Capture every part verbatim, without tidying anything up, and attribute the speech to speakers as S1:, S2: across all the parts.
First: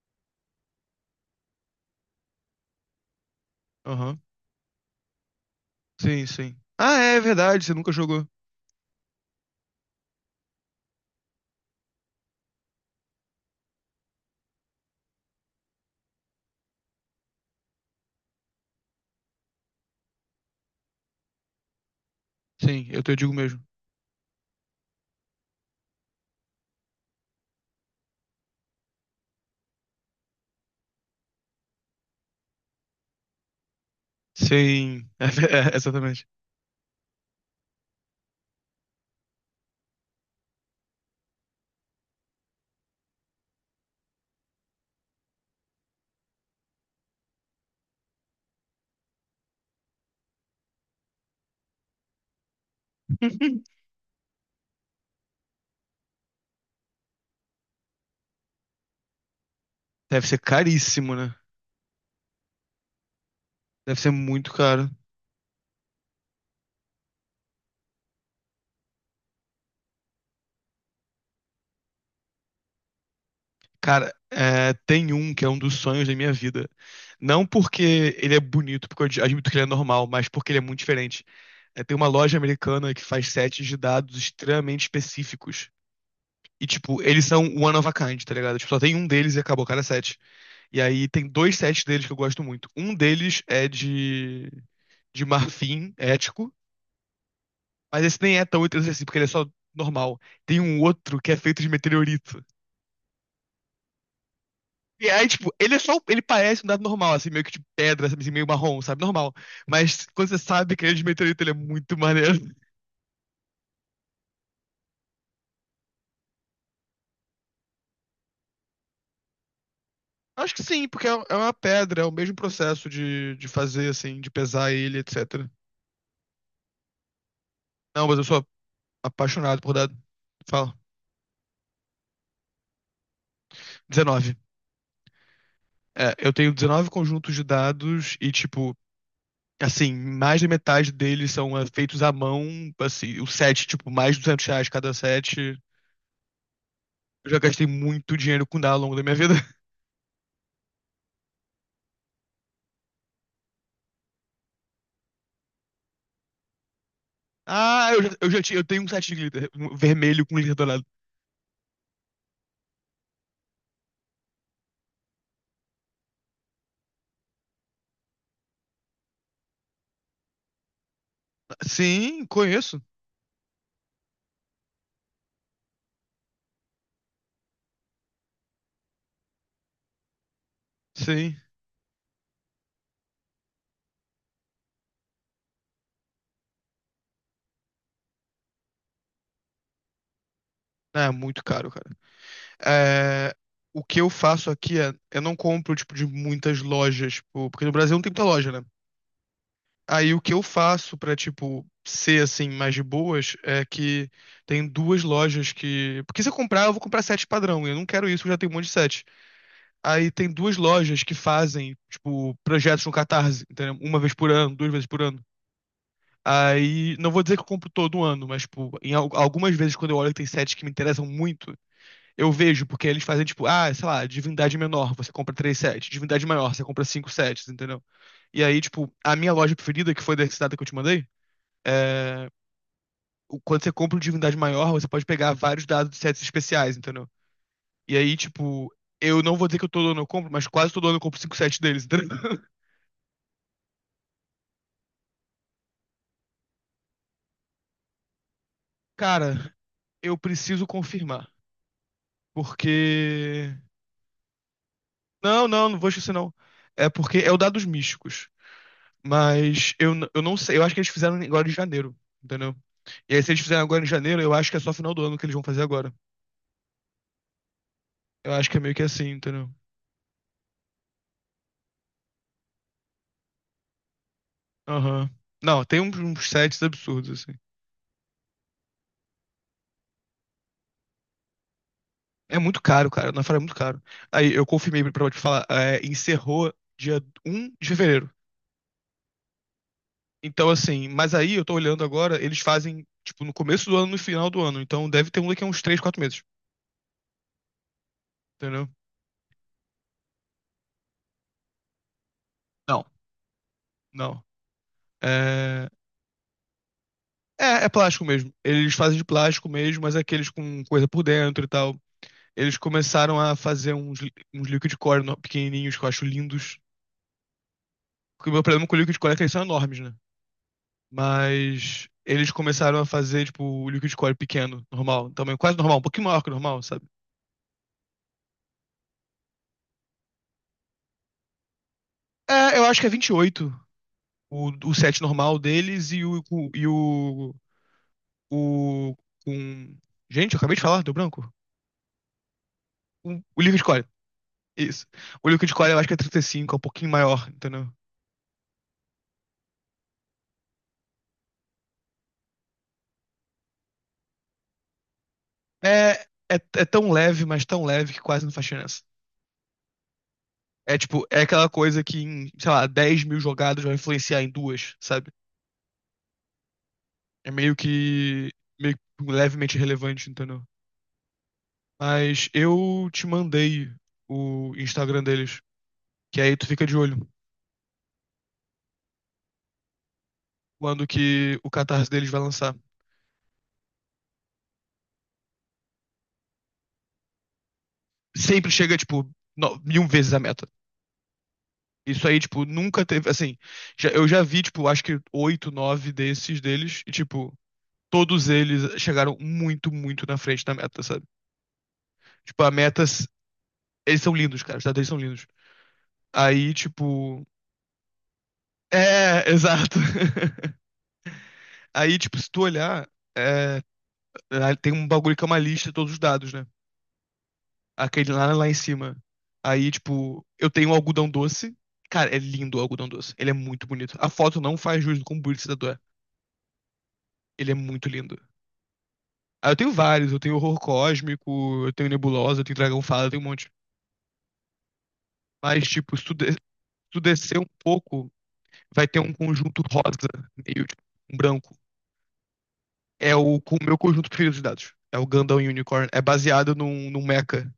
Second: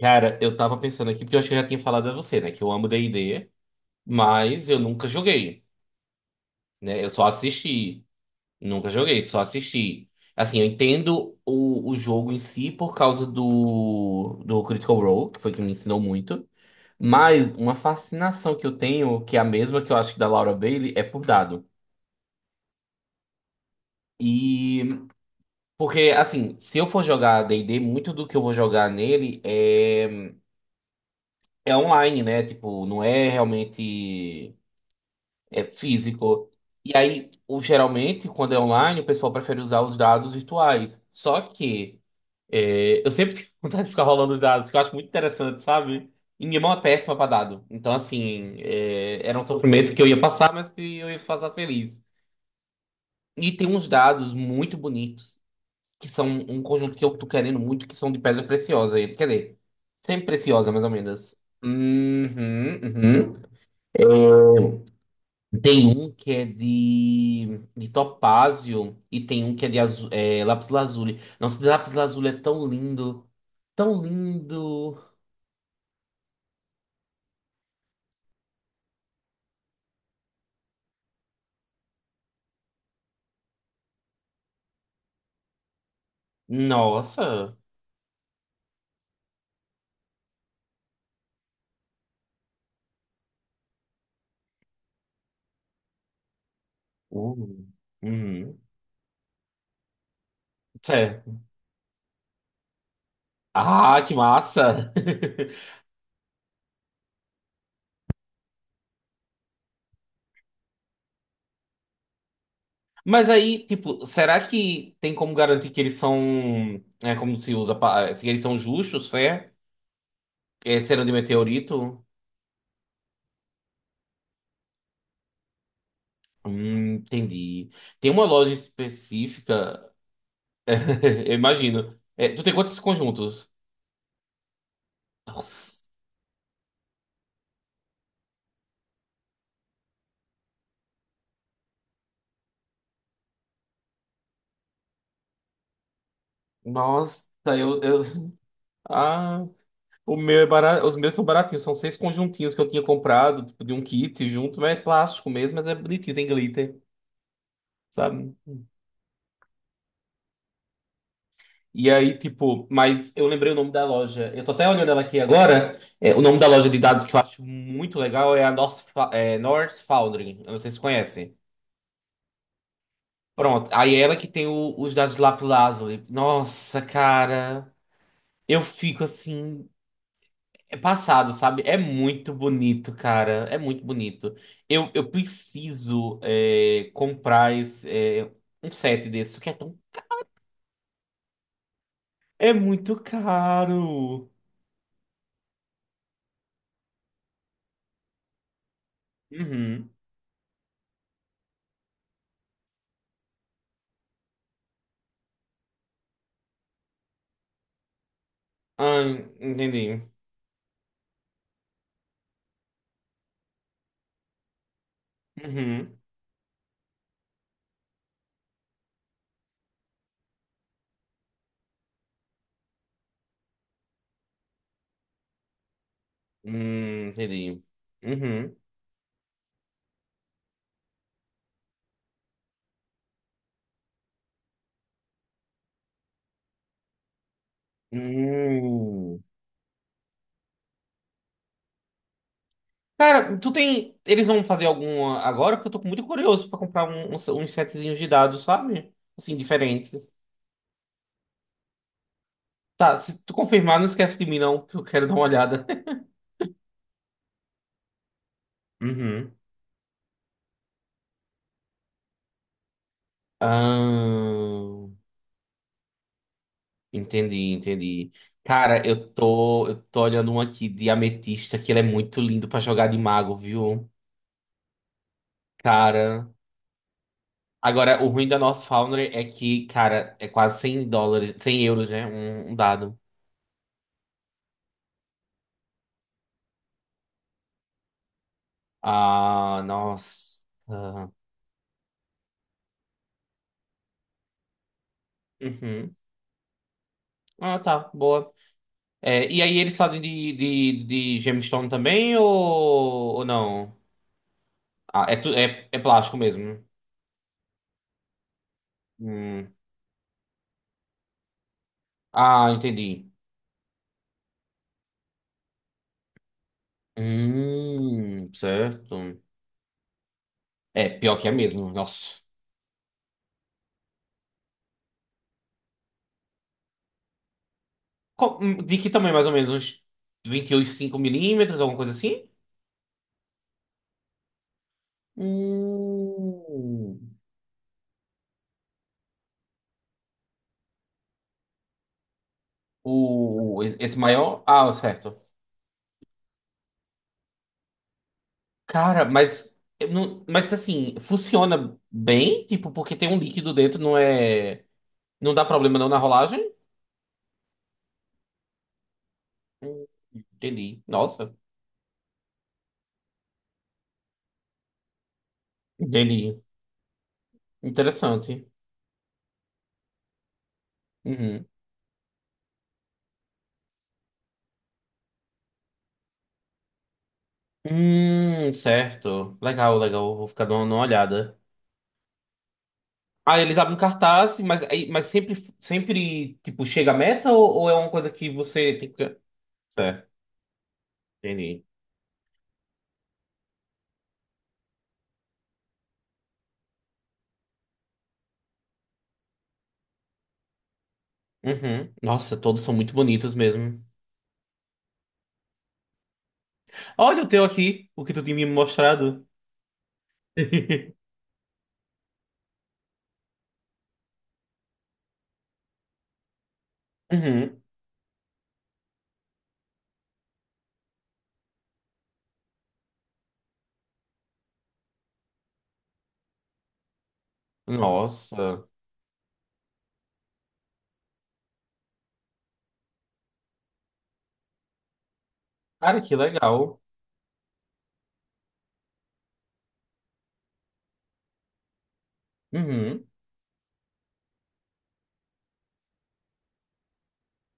S1: Cara, eu tava pensando aqui, porque eu acho que eu já tinha falado a você, né? Que eu amo D e D,
S2: Aham.
S1: mas eu nunca joguei,
S2: Sim, sim. Ah,
S1: né? Eu
S2: é é
S1: só
S2: verdade, você nunca
S1: assisti.
S2: jogou.
S1: Nunca joguei, só assisti. Assim, eu entendo o, o jogo em si por causa do, do Critical Role, que foi que me ensinou muito. Mas uma fascinação que eu tenho, que é a mesma que eu acho que da Laura Bailey, é por dado.
S2: Sim, eu te digo mesmo.
S1: E... Porque, assim, se eu for jogar D e D, muito do que eu vou jogar nele é... É online, né? Tipo, não é realmente.
S2: Sim, é, ve-
S1: É
S2: é, exatamente.
S1: físico. E aí, o- geralmente, quando é online, o pessoal prefere usar os dados virtuais. Só que é, eu sempre tenho vontade de ficar rolando os dados, que eu acho muito interessante, sabe? E minha mão é péssima para dado. Então, assim, é, era um sofrimento que eu ia passar, mas que eu ia passar feliz. E tem uns dados muito bonitos, que são um conjunto que eu tô querendo muito, que são de pedra preciosa. Quer dizer,
S2: Deve
S1: sempre
S2: ser
S1: preciosa, mais ou
S2: caríssimo, né?
S1: menos. Uhum, uhum.
S2: Deve ser muito caro.
S1: Tem um que é de, de topázio e tem um que é de azu, é, lápis lazuli. Nossa, de lápis lazuli é tão lindo. Tão
S2: Cara, é,
S1: lindo.
S2: tem um que é um dos sonhos da minha vida. Não porque ele é bonito, porque eu ad- admito que ele é normal, mas porque ele é muito diferente. É, tem uma loja americana que faz sets de dados extremamente específicos. E, tipo, eles são
S1: Nossa.
S2: one of a kind, tá ligado? Tipo, só tem um deles e acabou, cada set. E aí tem dois sets deles que eu gosto muito. Um deles é de, de marfim ético,
S1: Uh.
S2: mas esse nem é
S1: Uhum.
S2: tão interessante assim, porque ele é só normal. Tem um outro
S1: Sé.
S2: que é feito de meteorito.
S1: Ah, que massa!
S2: E aí, tipo, ele é só. Ele parece um dado normal, assim, meio que de pedra, sabe, assim, meio marrom, sabe? Normal. Mas quando você sabe que ele é de meteorito, ele é muito maneiro.
S1: Mas aí, tipo, será que tem como garantir que eles são. É como se usa. pa- é, Se eles são justos, fé?
S2: Acho que
S1: É,
S2: sim,
S1: serão
S2: porque é
S1: de
S2: é uma pedra, é
S1: meteorito?
S2: o mesmo processo de, de fazer, assim, de pesar ele, et cetera.
S1: Hum, entendi.
S2: Não,
S1: Tem
S2: mas eu
S1: uma
S2: sou
S1: loja
S2: apaixonado por
S1: específica.
S2: dados. Fala.
S1: Eu imagino. É, tu tem quantos conjuntos?
S2: dezenove.
S1: Nossa,
S2: É, eu tenho dezenove conjuntos de dados e, tipo, assim, mais da metade deles são é, feitos à mão. Assim, o set, tipo, mais de duzentos reais cada set.
S1: nossa,
S2: Eu já gastei
S1: eu, eu...
S2: muito dinheiro com dado ao longo da minha vida.
S1: Ah, o meu é barato, os meus são baratinhos, são seis conjuntinhos que eu tinha comprado, tipo, de um kit junto, mas é plástico mesmo, mas é bonitinho, tem glitter,
S2: Ah, eu já, eu
S1: sabe?
S2: já tinha, eu tenho um set de glitter um vermelho com glitter dourado.
S1: E aí, tipo, mas eu lembrei o nome da loja. Eu tô até olhando ela aqui agora. É, o nome da loja de dados que eu acho muito legal é a North, Fa- é, North Foundry. Eu não sei se conhecem.
S2: Sim, conheço.
S1: Pronto, aí é ela que tem o- os dados de lápis lazuli. Nossa, cara. Eu fico assim. É passado,
S2: Sim.
S1: sabe? É muito bonito, cara. É muito bonito. Eu, eu preciso é, comprar esse, é, um set desse, que é tão...
S2: Ah, é muito caro, cara.
S1: É muito
S2: É, o que eu
S1: caro.
S2: faço aqui é, eu não compro, tipo, de muitas lojas, tipo, porque no Brasil não tem muita loja, né?
S1: Uhum.
S2: Aí o que eu faço pra, tipo, ser assim, mais de boas, é que tem duas lojas que. Porque se eu comprar, eu vou comprar sete padrão. E eu não quero isso, eu já tenho um monte de
S1: Ah,
S2: sete.
S1: entendi.
S2: Aí tem duas lojas que fazem, tipo, projetos no Catarse, entendeu? Uma vez por ano, duas vezes por ano.
S1: Uhum.
S2: Aí, não vou dizer que eu compro todo ano, mas, tipo, em al- algumas vezes quando eu olho que tem sets que me interessam muito, eu vejo, porque eles fazem, tipo, ah, sei lá, divindade menor, você compra três sets, divindade maior, você compra cinco
S1: Hum,
S2: sets,
S1: entendi.
S2: entendeu? E
S1: Uhum.
S2: aí, tipo, a minha loja preferida, que foi da cidade que eu te mandei, é, o- quando você compra um divindade maior, você pode pegar vários dados de sets especiais, entendeu? E aí, tipo, eu
S1: Hum.
S2: não vou dizer que todo ano eu compro, mas quase todo ano eu compro cinco sets deles, entendeu?
S1: Cara, tu tem... Eles vão fazer alguma agora? Porque eu tô muito curioso pra comprar um, uns uns setzinhos de dados, sabe? Assim,
S2: Cara,
S1: diferentes.
S2: eu preciso confirmar.
S1: Tá, se tu
S2: Porque.
S1: confirmar, não esquece de mim, não, que eu quero dar uma
S2: Não,
S1: olhada.
S2: não, não vou esquecer, não. É porque é o dados místicos.
S1: Uhum.
S2: Mas eu, n- eu não sei. Eu acho que eles fizeram agora em janeiro, entendeu? E aí, se eles fizeram agora em janeiro, eu acho que é só
S1: Ah,
S2: final do ano que eles vão fazer agora.
S1: entendi, entendi.
S2: Eu acho que é meio que
S1: Cara, eu
S2: assim, entendeu?
S1: tô, eu tô olhando um aqui de ametista, que ele é muito lindo pra jogar de mago, viu?
S2: Aham. Não, tem uns, uns
S1: Cara.
S2: sets absurdos, assim.
S1: Agora, o ruim da nossa Foundry é que, cara, é quase cem dólares, cem euros, né?
S2: É
S1: Um, um
S2: muito caro,
S1: dado.
S2: cara. Na Naufrágio é muito caro. Aí eu confirmei pra te falar, é, encerrou dia um de fevereiro.
S1: Ah, nossa.
S2: Então, assim, mas aí eu tô olhando agora, eles fazem, tipo, no começo do ano e no final do ano. Então deve ter um daqui a uns três,
S1: Uhum.
S2: quatro meses.
S1: Ah, tá, boa.
S2: Entendeu?
S1: É, e aí, eles fazem de, de, de gemstone também ou,
S2: Não.
S1: ou não?
S2: Não.
S1: Ah, é, tu-
S2: É...
S1: é, é plástico mesmo. Né?
S2: é, é plástico mesmo. Eles fazem de plástico
S1: Hum.
S2: mesmo, mas é aqueles com coisa por dentro e tal.
S1: Ah,
S2: Eles
S1: entendi.
S2: começaram a fazer uns, uns liquid core no- pequenininhos que eu acho lindos. Porque
S1: Hum,
S2: o meu problema com o liquid core é
S1: certo.
S2: que eles são enormes, né?
S1: É, pior que é mesmo,
S2: Mas
S1: nossa.
S2: eles começaram a fazer, tipo, o liquid core pequeno, normal, tamanho quase normal, um pouquinho maior que o normal, sabe?
S1: Qual- hum, De que tamanho, mais ou menos? Uns vinte e oito vírgula cinco milímetros, alguma coisa assim?
S2: É, eu acho que é vinte e oito o, o set normal deles e o, o- e
S1: Hum,
S2: o, o, com... Gente, eu acabei de falar, deu branco. O, o
S1: o,
S2: liquid
S1: o-
S2: core,
S1: esse maior? Ah,
S2: isso.
S1: certo.
S2: O liquid core eu acho que é trinta e cinco, é um pouquinho maior, entendeu?
S1: Cara, mas, eu não, mas assim, funciona bem? Tipo, porque tem um líquido dentro, não é... Não dá problema não
S2: É,
S1: na
S2: é,
S1: rolagem?
S2: é tão leve, mas tão leve que quase não faz diferença.
S1: Hum,
S2: É
S1: Entendi.
S2: tipo, é
S1: Nossa,
S2: aquela coisa que em, sei lá, dez mil jogadas vai influenciar em duas, sabe?
S1: entendi.
S2: É meio que,
S1: Interessante.
S2: meio que levemente relevante, entendeu?
S1: Uhum.
S2: Mas eu te mandei o Instagram deles, que aí tu fica de olho
S1: Hum, certo. Legal, legal. Vou ficar dando uma
S2: quando que
S1: olhada.
S2: o Catarse deles vai lançar.
S1: Ah, eles abrem um cartaz, mas, aí- mas sempre, sempre, tipo, chega a meta ou, ou é uma coisa que
S2: Sempre chega,
S1: você tem
S2: tipo,
S1: que...
S2: no- mil
S1: Certo,
S2: vezes a meta.
S1: entendi.
S2: Isso aí, tipo, nunca teve, assim, já- eu já vi, tipo, acho que oito, nove desses deles, e, tipo, todos eles chegaram muito, muito na frente da meta, sabe?
S1: Uhum. Nossa,
S2: Tipo, a
S1: todos são
S2: meta,
S1: muito bonitos mesmo.
S2: eles são lindos, cara, os dados deles são lindos. Aí,
S1: Olha
S2: tipo,
S1: o teu aqui, o que tu tinha me mostrado.
S2: é, exato. Aí, tipo, se tu olhar, é, lá tem um bagulho que é uma lista de todos os dados, né?
S1: Uhum.
S2: Aquele lá, lá em cima. Aí, tipo, eu tenho um algodão doce. Cara, é lindo o algodão doce. Ele é muito bonito. A foto não faz jus do quão bonito esse tatu é. Ele é muito lindo.
S1: Nossa.
S2: Aí eu tenho vários. Eu tenho horror cósmico, eu tenho nebulosa, eu tenho dragão fada, eu tenho um monte. Mas, tipo,
S1: Cara,
S2: se tu,
S1: que
S2: de- se
S1: legal.
S2: tu descer um pouco, vai ter um conjunto rosa, meio tipo, um branco.
S1: Uhum.
S2: É o, com o meu conjunto preferido de dados. É o Gundam Unicorn. É baseado num, num mecha.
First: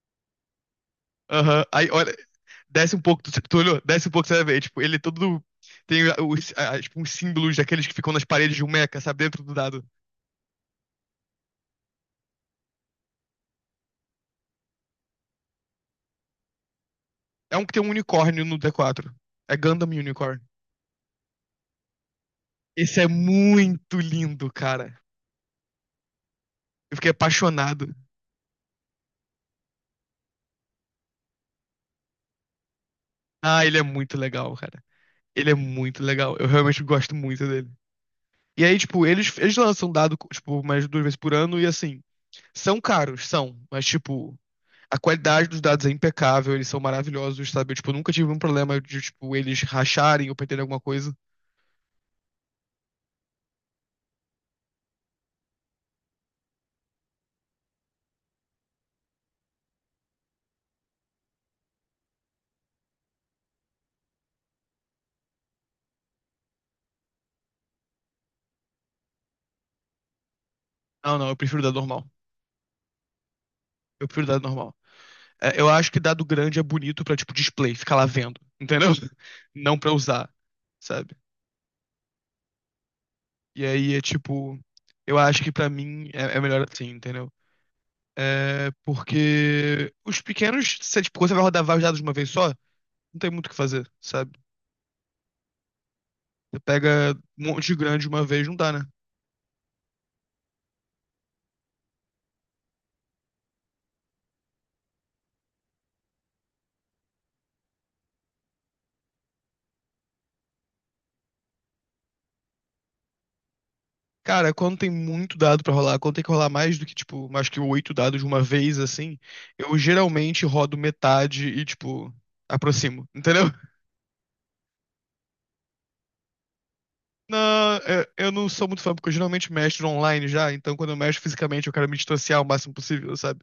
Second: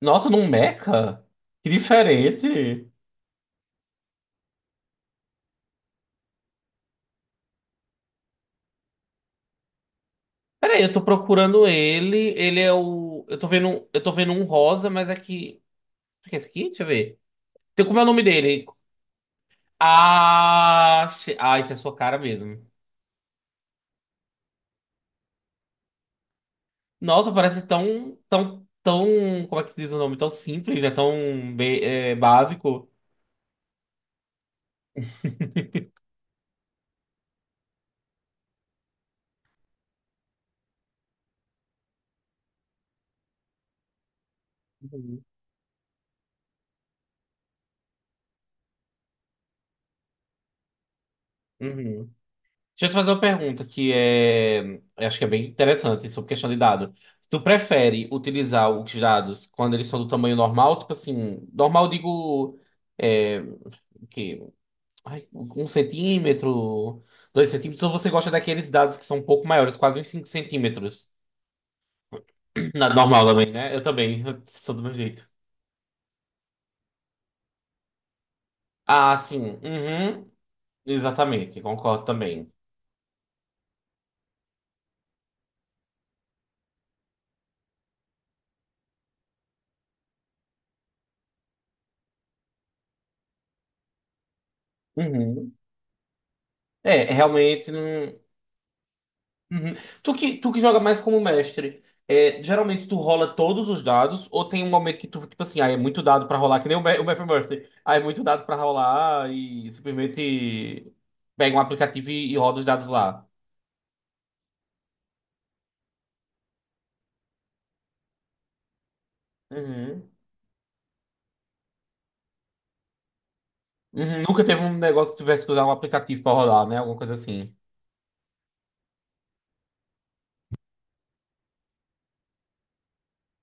S1: Nossa, num Mecha?
S2: Aham.
S1: Que
S2: Aí, olha,
S1: diferente.
S2: desce um pouco, tu, tu olhou? Desce um pouco, você vai ver. Tipo, ele é todo. Tem os, a- tipo, uns símbolos daqueles que ficam nas paredes de um mecha, sabe? Dentro do dado.
S1: Peraí, eu tô procurando ele. Ele é o. Eu tô vendo, eu tô vendo um rosa, mas é que. O que é esse aqui? Deixa eu ver.
S2: É um que tem
S1: Tem
S2: um
S1: como é o nome
S2: unicórnio no
S1: dele?
S2: D quatro. É Gundam Unicorn.
S1: Ah, che- ah, isso é sua cara mesmo.
S2: Esse é muito lindo, cara. Eu fiquei
S1: Nossa, parece
S2: apaixonado.
S1: tão, tão, tão, como é que se diz o nome? Tão simples, né? Tão be- é, básico.
S2: Ah, ele é muito legal, cara. Ele é muito legal. Eu realmente gosto muito dele. E aí, tipo, eles, eles lançam um dado, tipo, mais duas vezes por ano e assim. São caros, são. Mas, tipo, a
S1: Uhum.
S2: qualidade dos dados é impecável, eles são maravilhosos, sabe? Eu, tipo, nunca tive um problema de, tipo, eles racharem ou perderem alguma coisa.
S1: Uhum. Deixa eu te fazer uma pergunta que é, eu acho que é bem interessante sobre questão de dado. Tu prefere utilizar os dados quando eles são do tamanho normal, tipo assim, normal eu digo é, o quê? Ai, um centímetro, dois centímetros, ou você gosta daqueles dados que são um pouco maiores, quase uns cinco centímetros?
S2: Não, não, eu prefiro dado normal.
S1: Nada normal também, né? Eu
S2: Eu
S1: também,
S2: prefiro dado
S1: eu sou
S2: normal.
S1: do meu jeito.
S2: É, eu acho que dado grande é bonito pra, tipo, display, ficar lá vendo, entendeu?
S1: Ah, sim.
S2: Não pra usar,
S1: Uhum.
S2: sabe?
S1: Exatamente, concordo também.
S2: E aí é, tipo, eu acho que pra mim é, é melhor assim, entendeu? É porque os pequenos, você, tipo, quando você vai rodar vários dados de uma vez só, não tem muito o que fazer, sabe?
S1: Uhum.
S2: Você
S1: É,
S2: pega um monte
S1: realmente
S2: de grande de
S1: não.
S2: uma vez, não dá, né?
S1: Uhum. Tu que, tu que joga mais como mestre, é, geralmente tu rola todos os dados, ou tem um momento que tu, tipo assim, ah, é muito dado pra rolar, que nem o, Ma- o Matthew Mercy. Ah, é muito dado pra rolar e simplesmente pega um aplicativo e, e roda os dados lá.
S2: Cara, quando tem muito dado pra rolar, quando tem que rolar mais do que, tipo, mais que oito dados de uma vez, assim, eu
S1: Uhum.
S2: geralmente rodo metade e, tipo, aproximo, entendeu?
S1: Uhum. Nunca teve um negócio que tivesse que usar um aplicativo pra rolar né? Alguma coisa assim.
S2: Não, eu, eu não sou muito fã, porque eu geralmente mestro online já, então quando eu mestro fisicamente eu quero me distanciar o máximo possível, sabe?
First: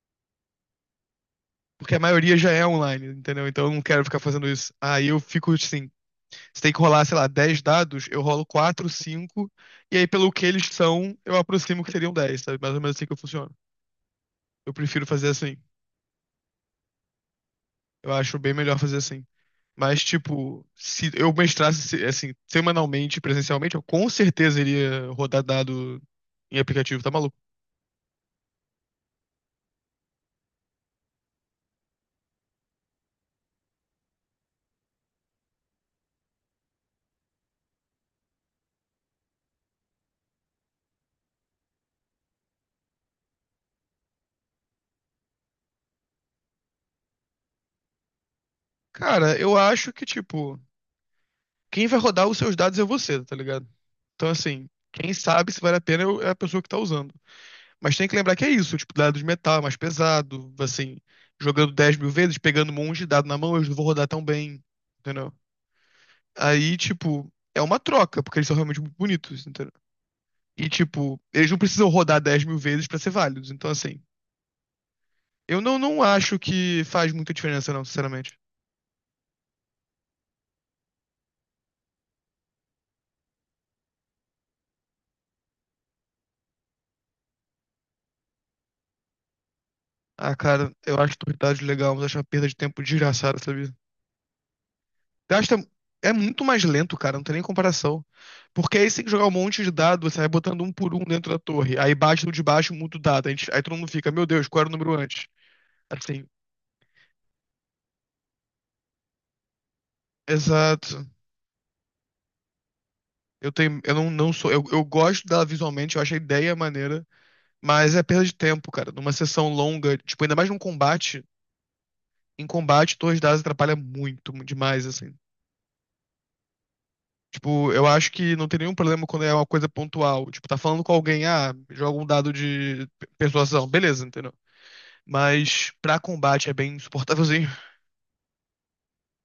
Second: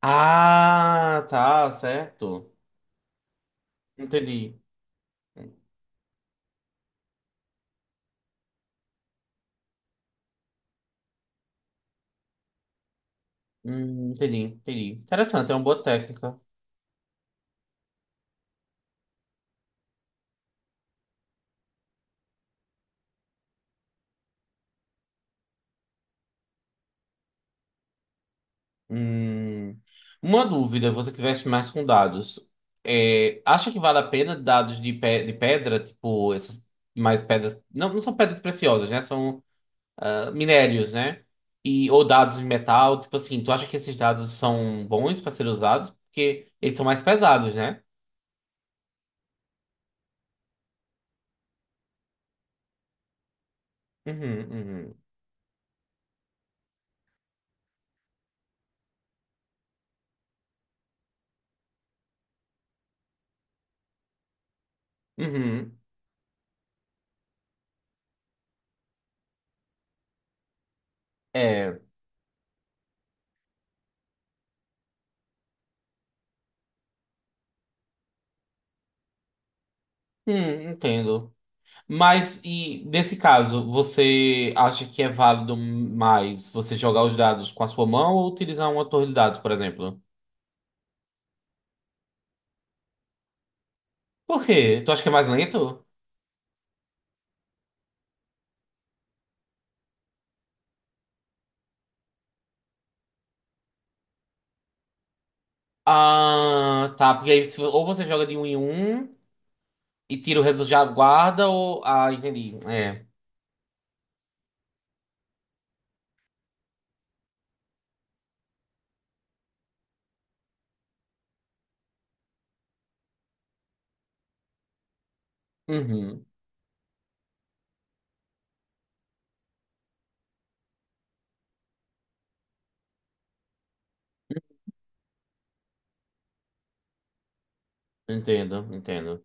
S1: Ah, tá,
S2: Porque a maioria
S1: certo.
S2: já é online, entendeu? Então eu não quero ficar fazendo
S1: Entendi.
S2: isso. Aí eu fico assim, se tem que rolar, sei lá, dez dados, eu rolo quatro, cinco e aí pelo que eles são, eu aproximo que seriam dez, sabe? Mais ou menos assim que eu funciono.
S1: Hum, entendi,
S2: Eu
S1: entendi.
S2: prefiro fazer
S1: Interessante, é
S2: assim.
S1: uma boa técnica.
S2: Eu acho bem melhor fazer assim. Mas, tipo, se eu mestrasse se- assim, semanalmente, presencialmente, eu com certeza iria rodar dado em aplicativo, tá maluco?
S1: Hum, uma dúvida, você que tivesse mais com dados, é, acha que vale a pena dados de, pe de pedra, tipo essas mais pedras, não, não são pedras preciosas, né? São ah, minérios, né? E ou dados em metal, tipo assim, tu acha que esses dados são bons para ser usados porque eles são mais pesados, né?
S2: Cara, eu acho que, tipo, quem vai rodar os seus dados é você, tá ligado? Então,
S1: Uhum,
S2: assim,
S1: uhum,
S2: quem sabe se vale a pena é é a pessoa que tá usando. Mas tem que lembrar que é isso, tipo, dado de metal, é mais pesado, assim, jogando dez mil vezes, pegando um monte de dado na mão, eu não vou rodar tão bem, entendeu?
S1: uhum.
S2: Aí, tipo, é uma troca, porque eles são realmente muito bonitos, entendeu? E, tipo, eles não
S1: É,
S2: precisam rodar dez mil vezes pra ser válidos. Então, assim, eu não, não acho que faz muita diferença, não, sinceramente.
S1: hum, entendo. Mas e nesse caso, você acha que é válido mais você jogar os dados com a sua mão ou utilizar uma torre de dados, por exemplo?
S2: Ah, cara, eu acho Torridade legal, mas acho uma perda de tempo desgraçada, sabe?
S1: Por quê? Tu acha que é mais
S2: Gasta.
S1: lento?
S2: É muito mais lento, cara, não tem nem comparação. Porque aí você tem que jogar um monte de dado, você vai botando um por um dentro da torre. Aí bate no de baixo, muda o dado. Aí, a gente- aí todo mundo fica, meu Deus, qual era o número antes? Assim,
S1: Ah, tá. Porque aí se- ou você joga de um em um e tira o resultado, já
S2: exato.
S1: guarda, ou. Ah, entendi. É.
S2: Eu tenho. Eu não, não sou. Eu, eu gosto dela visualmente, eu acho a ideia maneira. Mas é perda de tempo, cara. Numa sessão longa, tipo, ainda mais num combate. Em combate, torres dadas atrapalha muito, mu- demais, assim.
S1: Uhum.
S2: Tipo, eu acho que não tem nenhum problema quando é uma coisa pontual. Tipo, tá falando com alguém, ah, joga um dado de pe- persuasão. Beleza, entendeu? Mas pra combate é bem insuportávelzinho.
S1: Entendo, entendo.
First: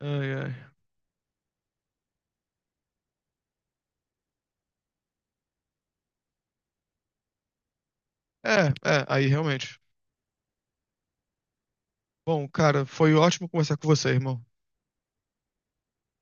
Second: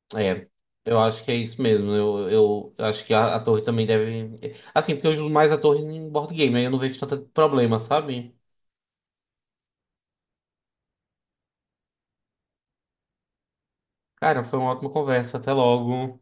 S2: Ai,
S1: É.
S2: ai.
S1: Eu acho que é isso mesmo. Eu, eu, eu acho que a, a torre também deve. Assim, porque eu uso mais a torre em board game, aí eu não vejo tanto problema, sabe?
S2: É, é, aí realmente. Bom, cara, foi ótimo conversar com você,
S1: Cara,
S2: irmão.
S1: foi uma ótima conversa. Até logo.